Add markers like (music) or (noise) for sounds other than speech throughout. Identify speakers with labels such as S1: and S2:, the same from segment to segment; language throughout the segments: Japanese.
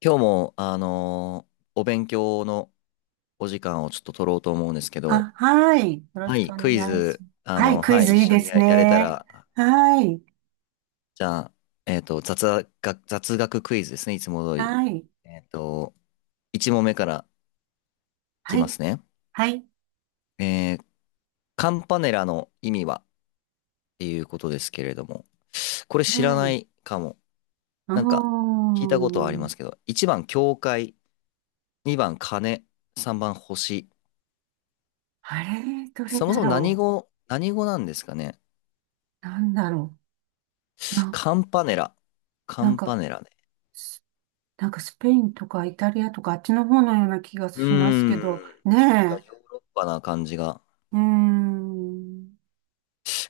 S1: 今日も、お勉強のお時間をちょっと取ろうと思うんですけど、
S2: あ、はい。よろ
S1: は
S2: しく
S1: い、
S2: お
S1: ク
S2: 願
S1: イ
S2: いします。
S1: ズ、
S2: はい、クイ
S1: はい、
S2: ズ
S1: 一
S2: いい
S1: 緒
S2: で
S1: に
S2: す
S1: や、やれた
S2: ね。
S1: ら、
S2: はい、
S1: じゃあ、雑学クイズですね、いつも通り。
S2: はい、
S1: えっと、1問目からい
S2: は
S1: きま
S2: い、
S1: すね。
S2: はい、
S1: えーカンパネラの意味はっていうことですけれども、これ知ら
S2: は
S1: な
S2: い。
S1: いかも。
S2: う
S1: なんか、
S2: ー
S1: 聞いたことはありま
S2: ん。
S1: すけど、1番、教会、2番、鐘、3番、星。
S2: あれ、どれ
S1: そも
S2: だ
S1: そも
S2: ろ
S1: 何語なんですかね、
S2: う。なんだろう。
S1: カンパネラ。カ
S2: なん
S1: ンパ
S2: か、
S1: ネラね。
S2: スなんかスペインとかイタリアとかあっちの方のような気が
S1: うー
S2: します
S1: ん。
S2: けど、
S1: なんか
S2: ねえ。
S1: ヨーロッパな感じが。
S2: うーん。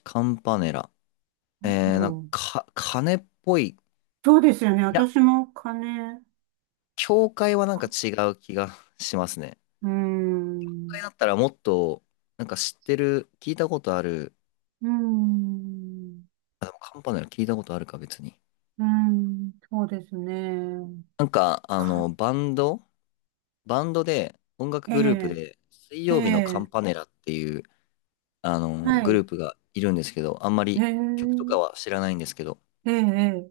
S1: カンパネラ。
S2: なんだ
S1: なん
S2: ろう。
S1: か、か、鐘っぽい。い
S2: そうですよね。
S1: や、
S2: 私も金、
S1: 教会はなん
S2: か
S1: か違う気がしますね。
S2: うー
S1: 教
S2: ん。う
S1: 会だったらもっと、なんか知ってる、聞いたことある。
S2: ーん。
S1: あ、でもカンパネラ聞いたことあるか、別に。
S2: うーん、そうですね。
S1: なんか、あ
S2: か、
S1: の、バンドで、音楽
S2: え
S1: グループ
S2: え、
S1: で、水
S2: え
S1: 曜日のカン
S2: え、
S1: パネラっていう、あの、
S2: は
S1: グルー
S2: い。
S1: プがいるんですけど、あんま
S2: え
S1: り曲とか
S2: え、
S1: は知らないんですけど、
S2: ええ、ええ、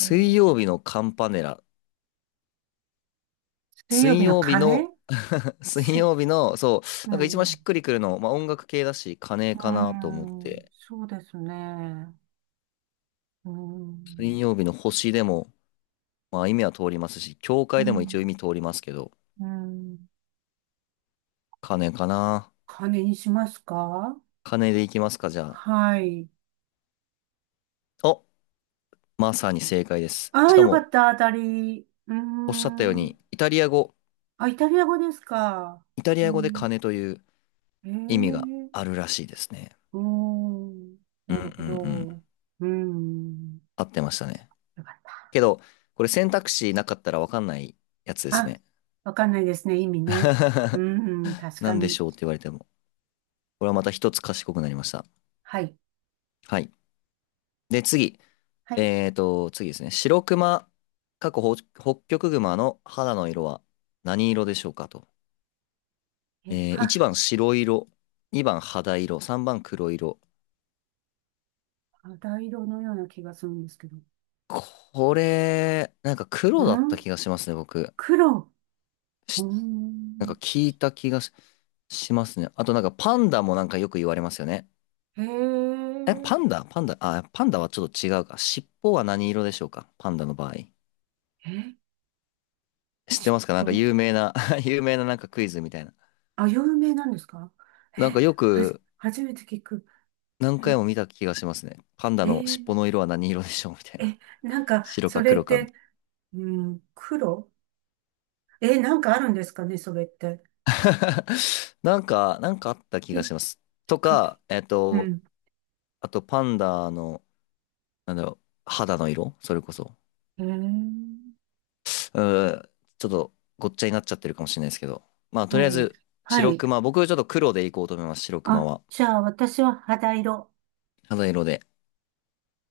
S2: うん、
S1: 曜日のカンパネラ。
S2: 水曜
S1: 水
S2: 日の
S1: 曜日
S2: 鐘。
S1: の、(laughs) 水
S2: す、
S1: 曜日の、そう、
S2: う
S1: なんか一番
S2: ん、
S1: し
S2: う
S1: っくりくるの、まあ音楽系だし、金
S2: ー
S1: かなと思っ
S2: ん、
S1: て、
S2: そうですね。うー
S1: 水
S2: ん、
S1: 曜日の星でも、まあ意味は通りますし、教
S2: う
S1: 会でも一応意
S2: ん、
S1: 味通りますけど、
S2: うん。
S1: 金かな。
S2: 鐘にしますか？
S1: 金でいきますか、じゃあ。
S2: はい。
S1: お、まさに正解です。
S2: あ
S1: し
S2: あ、
S1: か
S2: よか
S1: も、
S2: った、当たり。うー
S1: おっしゃったよう
S2: ん。
S1: に、
S2: あ、イタリア語ですか？
S1: イタリ
S2: う
S1: ア語で
S2: ん、
S1: 金という
S2: え
S1: 意味があ
S2: え、
S1: るらしいですね。
S2: うーん。
S1: うん
S2: な
S1: う
S2: るほ
S1: んうん。
S2: ど。うーん。
S1: 合ってましたね。
S2: よかった。
S1: けど、これ選択肢なかったらわかんないやつです
S2: あ、
S1: ね。
S2: わかんないですね。意味ね。う
S1: (laughs)
S2: ーん。確
S1: な
S2: か
S1: んでし
S2: に。
S1: ょうって言われても。これはまた一つ賢くなりました。
S2: はい。
S1: はい。で、次。
S2: はい。
S1: 次ですね。白熊、過去北極熊の肌の色は何色でしょうかと。
S2: え、は、
S1: 1番白色、2番肌色、3番黒色。
S2: 肌色のような気がするんですけど。
S1: これ、なんか
S2: う
S1: 黒だった
S2: ん、
S1: 気がしますね、僕。
S2: 黒。う
S1: し
S2: ー
S1: なんか
S2: ん。
S1: 聞いた気がし、しますね。あとなんかパンダもなんかよく言われますよね。
S2: へ
S1: え、
S2: え。
S1: パンダパンダあ、パンダはちょっと違うか。尻尾は何色でしょうか、パンダの場合。
S2: え、
S1: 知って
S2: 尻
S1: ますか、なんか
S2: 尾。
S1: 有名な。 (laughs) 有名ななんかクイズみたいな。
S2: あ、有名なんですか？
S1: なん
S2: え、
S1: かよ
S2: はじ、
S1: く
S2: 初めて聞く。
S1: 何
S2: え、
S1: 回も見た気がしますね。パンダ
S2: え
S1: の尻尾
S2: ー
S1: の色は何色でしょうみたいな。
S2: え、なん
S1: (laughs)
S2: か、
S1: 白
S2: そ
S1: か
S2: れっ
S1: 黒かみた
S2: て、
S1: い
S2: うん、黒、なんかあるんですかね、それって。
S1: な。(laughs) なんかあった気
S2: い
S1: が
S2: っ
S1: します。と
S2: かけ。
S1: か、えっ
S2: う
S1: と、
S2: ん。
S1: あとパンダの、なんだろう、肌の色それこそ。
S2: へえ。
S1: うーちょっとごっちゃになっちゃってるかもしれないですけど。まあ、と
S2: は
S1: りあえ
S2: い。
S1: ず、
S2: は
S1: 白
S2: い。
S1: 熊。僕ちょっと黒でいこうと思います。白熊
S2: あ、
S1: は。
S2: じゃあ私は肌色。
S1: 肌色で。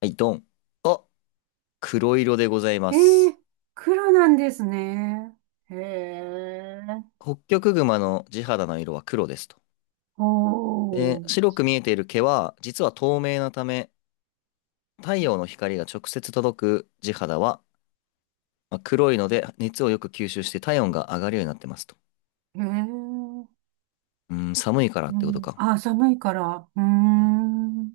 S1: はい、ドン。あ、黒色でございま
S2: え
S1: す。
S2: え、黒なんですね。へえ。
S1: ホッキョクグマの地肌の色は黒ですと。
S2: お
S1: で、
S2: ー。
S1: 白く見えている毛は実は透明なため、太陽の光が直接届く地肌は、まあ黒いので熱をよく吸収して体温が上がるようになってますと。
S2: へえ。
S1: うん、寒いからっ
S2: う
S1: てこと
S2: ん。
S1: か。
S2: あ、寒いから。うー
S1: うん、
S2: ん。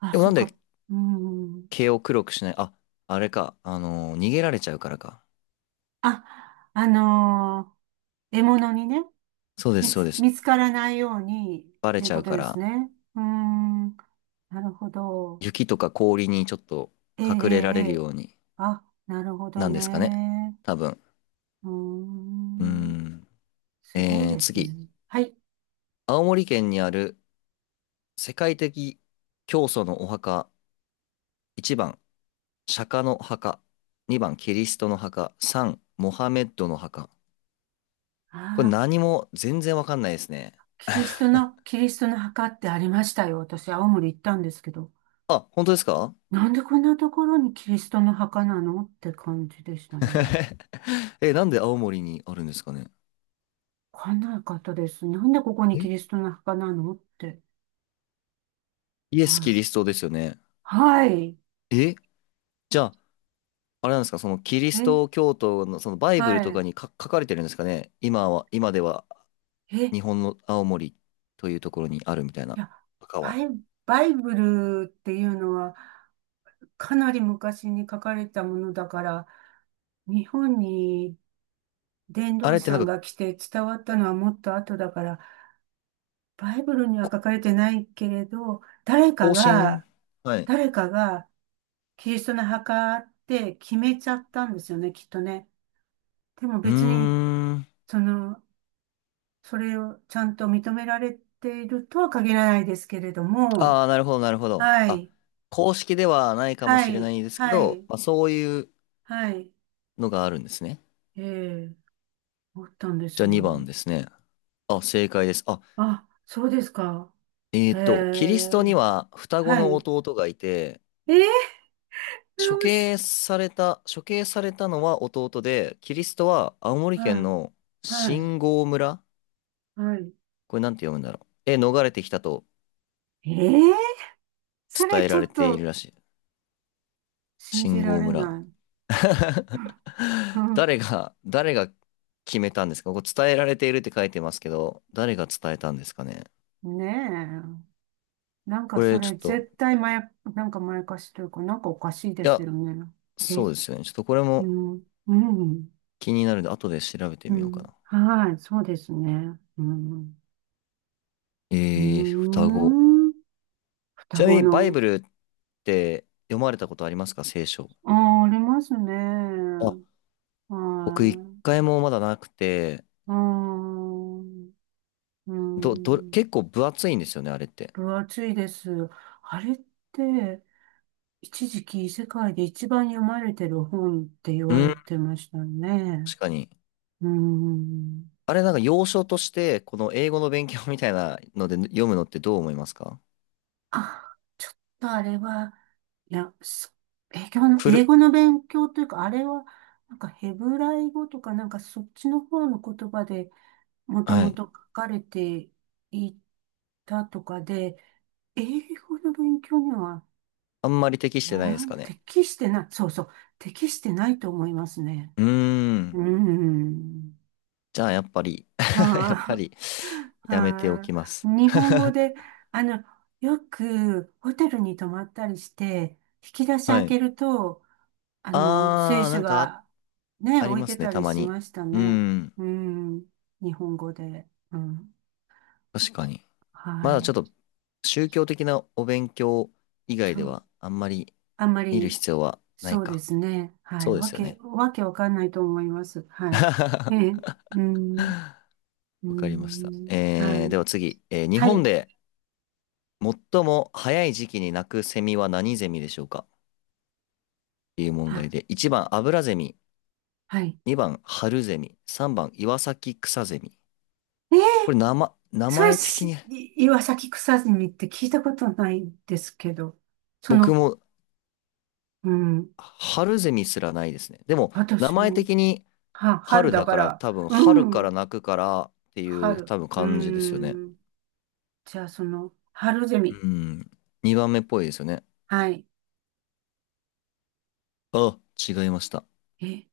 S2: あ、
S1: でも
S2: そ
S1: な
S2: っ
S1: ん
S2: か。
S1: で
S2: うーん。
S1: 毛を黒くしない、あ、あれか。逃げられちゃうからか。
S2: あ、あのー獲物にね、
S1: そうです、そうです。
S2: 見つからないように
S1: バ
S2: っ
S1: レ
S2: ていう
S1: ちゃ
S2: こ
S1: う
S2: と
S1: か
S2: です
S1: ら、
S2: ね。うーん。なるほど。
S1: 雪とか氷にちょっと
S2: ええ、え
S1: 隠れられ
S2: え、え
S1: る
S2: え、
S1: ように
S2: あ、なるほど
S1: なんですかね。
S2: ね。
S1: 多分。
S2: うー
S1: うー
S2: ん、
S1: ん。
S2: すごい
S1: えー、
S2: です
S1: 次。
S2: ね。はい。
S1: 青森県にある世界的教祖のお墓、1番、釈迦の墓、2番、キリストの墓、3、モハメッドの墓。これ
S2: ああ、
S1: 何も全然わかんないですね。
S2: キリストの墓ってありましたよ。私、青森行ったんですけど。
S1: あ、本当ですか？
S2: なんでこんなところにキリストの墓なのって感じでしたね。
S1: (laughs) え、なんで青森にあるんですかね。
S2: わかんなかったです。なんでここにキリ
S1: え、
S2: ストの墓なのって。
S1: イエス・
S2: はい。
S1: キリストですよね。
S2: はい。
S1: え、じゃあ、あれなんですか、そのキリ
S2: え、
S1: スト教徒のそのバイブル
S2: は
S1: と
S2: い。
S1: かにか書かれてるんですかね。今では
S2: え、い
S1: 日本の青森というところにあるみたいな、
S2: や、
S1: 墓
S2: バ
S1: は。
S2: イ、バイブルっていうのは、かなり昔に書かれたものだから、日本に伝
S1: あ
S2: 道
S1: れっ
S2: 師
S1: て
S2: さ
S1: なん
S2: ん
S1: か、
S2: が来て伝わったのはもっと後だから、バイブルには
S1: こ、
S2: 書かれてないけれど、誰か
S1: 更新、
S2: が、
S1: はい。
S2: 誰かがキリストの墓って決めちゃったんですよね、きっとね。でも
S1: うー
S2: 別に、
S1: ん。
S2: その、それをちゃんと認められているとは限らないですけれども、
S1: ああ、なるほど、なるほど。
S2: は
S1: あ、
S2: い、
S1: 公式ではないかも
S2: は
S1: しれな
S2: い、
S1: いですけ
S2: は
S1: ど、
S2: い、
S1: まあ、そういう
S2: はい、
S1: のがあるんですね。
S2: ええ、思ったんで
S1: じゃ
S2: す
S1: あ2番
S2: よ。
S1: ですね。あ、正解です。あ、
S2: あ、そうですか。
S1: え
S2: へ
S1: っと、キリストに
S2: え、
S1: は双子
S2: は
S1: の
S2: い。
S1: 弟がいて、
S2: えー、おし、
S1: 処刑されたのは弟で、キリストは青森
S2: は
S1: 県
S2: い、
S1: の
S2: はい、
S1: 新郷村、
S2: はい。
S1: これなんて読むんだろう。え、逃れてきたと
S2: えー、それ
S1: 伝え
S2: ちょ
S1: られ
S2: っ
S1: ている
S2: と
S1: らしい。
S2: 信じ
S1: 新
S2: ら
S1: 郷
S2: れ
S1: 村。
S2: ない。
S1: (laughs)
S2: (laughs)
S1: 誰が決めたんですか、ここ伝えられているって書いてますけど、誰が伝えたんですかね。
S2: うん、ねえ。なんか
S1: こ
S2: そ
S1: れちょ
S2: れ
S1: っと、
S2: 絶対なんかまやかしというか、なんかおかしいで
S1: い
S2: す
S1: や、
S2: よね。え、
S1: そうですよね。ちょっとこれ
S2: う
S1: も
S2: ん、うん、
S1: 気になるんで、後で調べて
S2: う
S1: みようか
S2: ん。
S1: な。
S2: はい、そうですね。うん、うー
S1: えー、双子。
S2: ん。
S1: ち
S2: 双
S1: なみ
S2: 子
S1: にバイ
S2: の、
S1: ブルって読まれたことありますか、聖書。
S2: ああ、ありますね。
S1: あ、僕一
S2: はい、
S1: 回もまだなくて、
S2: うん、うん。
S1: 結構分厚いんですよね、あれって。
S2: 分厚いです。あれって、一時期世界で一番読まれてる本って言
S1: う
S2: わ
S1: ん、
S2: れてましたね。
S1: 確かに。
S2: うーん。
S1: あれなんか要所として、この英語の勉強みたいなので読むのってどう思いますか？
S2: あ、ちょっとあれは、いや、英語の、
S1: フ
S2: 英
S1: ル、
S2: 語の勉強というか、あれは、なんかヘブライ語とか、なんかそっちの方の言葉でもと
S1: は
S2: も
S1: い。
S2: と書かれていたとかで、英語の勉強には、
S1: あんまり適してないで
S2: 学
S1: すかね。
S2: 適してない、そうそう、適してないと思いますね。
S1: うーん。
S2: うん。
S1: じゃあ、やっぱり、 (laughs)
S2: は
S1: やっぱ
S2: あ。
S1: り、
S2: (laughs)
S1: やめてお
S2: はあ。
S1: きます。
S2: 日本語で、あの、よくホテルに泊まったりして、引き出し
S1: (laughs) は
S2: 開
S1: い。
S2: けると、聖
S1: あー、な
S2: 書
S1: んかあ、
S2: がね、
S1: あり
S2: 置い
S1: ま
S2: て
S1: すね、
S2: た
S1: た
S2: り
S1: ま
S2: し
S1: に。
S2: ました
S1: うー
S2: ね。
S1: ん。
S2: うん。日本語で。うん。
S1: 確かに。
S2: は
S1: まだちょっ
S2: い。
S1: と、宗教的なお勉強以外
S2: そ
S1: で
S2: う。
S1: は、あんまり
S2: あんま
S1: 見る
S2: り、
S1: 必要はない
S2: そうで
S1: か。
S2: すね。は
S1: そ
S2: い。
S1: うで
S2: わ
S1: すよ
S2: け、
S1: ね。
S2: わけわかんないと思います。はい。
S1: (laughs)
S2: ええ。うん。う
S1: わかりました。
S2: ん。
S1: え
S2: は
S1: ー、で
S2: い。
S1: は次。えー、日
S2: は
S1: 本
S2: い。
S1: で最も早い時期に鳴くセミは何ゼミでしょうかっていう問題
S2: あ、
S1: で。一番、アブラゼミ。
S2: はい。
S1: 2番、春ゼミ。3番、岩崎草ゼミ。
S2: ねえー、
S1: これ名
S2: それ
S1: 前的
S2: す、い
S1: に、
S2: 岩崎草さみって聞いたことないんですけど、そ
S1: 僕
S2: の、
S1: も
S2: うん、
S1: 春ゼミすらないですね。でも、名
S2: 私
S1: 前
S2: も、
S1: 的に
S2: 春
S1: 春
S2: だ
S1: だ
S2: か
S1: から、
S2: ら、
S1: 多分、春
S2: う
S1: か
S2: ん、
S1: ら泣くからっていう
S2: 春、
S1: 多分
S2: う
S1: 感じですよね。
S2: ん、じゃあ春ゼ
S1: う
S2: ミ、
S1: ん。2番目っぽいですよね。
S2: はい、
S1: あ、違いました。
S2: え、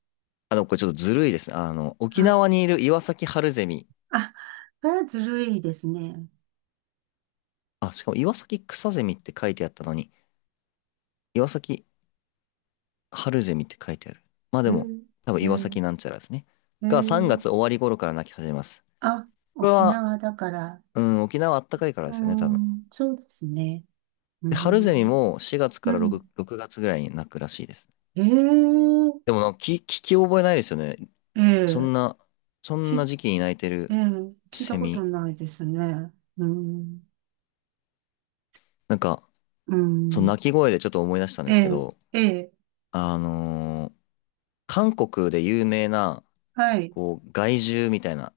S1: あの、でもこれちょっとずるいですね。あの、沖
S2: あ、
S1: 縄にいる岩崎春ゼミ。
S2: あ、それはずるいですね。
S1: あ、しかも岩崎草ゼミって書いてあったのに、岩崎春ゼミって書いてある。まあ
S2: え
S1: でも、
S2: ー、
S1: 多分
S2: え
S1: 岩
S2: ー、
S1: 崎なんちゃらですね。
S2: え
S1: が3
S2: ー、
S1: 月終わり頃から泣き始めます。
S2: あ、
S1: これ
S2: 沖
S1: は、
S2: 縄だから、
S1: うん、沖縄あったかいからで
S2: う
S1: すよね、多分。
S2: ん、そうですね。う
S1: で春ゼミ
S2: ん、
S1: も4月
S2: う
S1: から
S2: ん、
S1: 6月ぐらいに泣くらしいです。
S2: えー、
S1: でもなんか聞き覚えないですよね。
S2: え
S1: そん
S2: ー、
S1: な、そんな
S2: 聞
S1: 時期に泣いて
S2: え
S1: る
S2: え、聞いた
S1: セ
S2: こと
S1: ミ。
S2: ないですね。うん、
S1: なんか、
S2: う
S1: その
S2: ん、
S1: 鳴き声でちょっと思い出したんで
S2: え
S1: すけ
S2: え、
S1: ど、
S2: ええ、
S1: あのー韓国で有名な、
S2: はい、
S1: こう、害獣みたいな、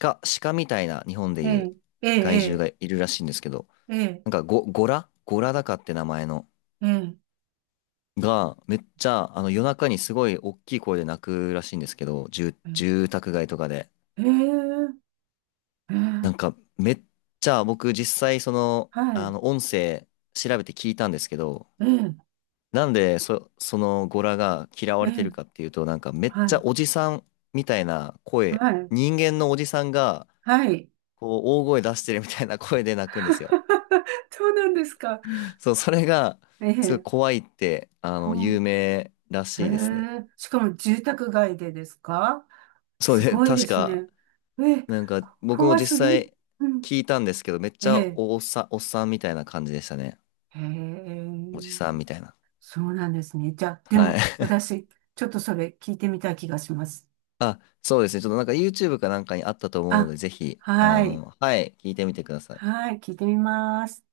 S1: 鹿みたいな日本で
S2: え
S1: いう
S2: え、え
S1: 害獣
S2: え、
S1: がいるらしいんですけど、
S2: ええ、ええ、
S1: なんか、ゴラゴラダカって名前の。
S2: ええ、
S1: が、めっちゃ、あの、夜中にすごい大きい声で泣くらしいんですけど、住宅街とかで。
S2: ええ、え
S1: なん
S2: え、
S1: か、めっちゃ、僕実際その、
S2: は
S1: あ
S2: い、
S1: の、音声調べて聞いたんですけど、
S2: ええ、
S1: なんで、そのゴラが嫌わ
S2: え
S1: れてる
S2: え、
S1: かっていうと、なんか、めっ
S2: は
S1: ちゃ
S2: い、
S1: おじさんみたいな
S2: は
S1: 声、
S2: い、
S1: 人間のおじさんが、
S2: はい。
S1: こう、大声出してるみたいな声で泣くんですよ。
S2: (laughs) そうなんですか。
S1: そう、それが、
S2: え
S1: すごい
S2: え、
S1: 怖いって、あ
S2: こ
S1: の、有
S2: ん、
S1: 名ら
S2: え
S1: しいですね。
S2: え、しかも住宅街でですか？
S1: そう
S2: す
S1: で、(laughs)
S2: ごいで
S1: 確
S2: す
S1: か、
S2: ね。ええ、
S1: なんか僕も
S2: 怖す
S1: 実
S2: ぎ。
S1: 際
S2: うん、
S1: 聞いたんですけど、めっち
S2: え
S1: ゃ
S2: え、
S1: おっさん、おっさんみたいな感じでしたね。
S2: ええ。
S1: おじさんみたいな。
S2: そうなんですね。じゃあ、で
S1: は
S2: も、
S1: い。(laughs)
S2: 私、ちょっとそれ聞いてみたい気がします。
S1: あ、そうですね。ちょっとなんか YouTube かなんかにあったと思うので、
S2: あ、
S1: ぜひ、あ
S2: はい。
S1: の、はい、聞いてみてください。
S2: はい、聞いてみます。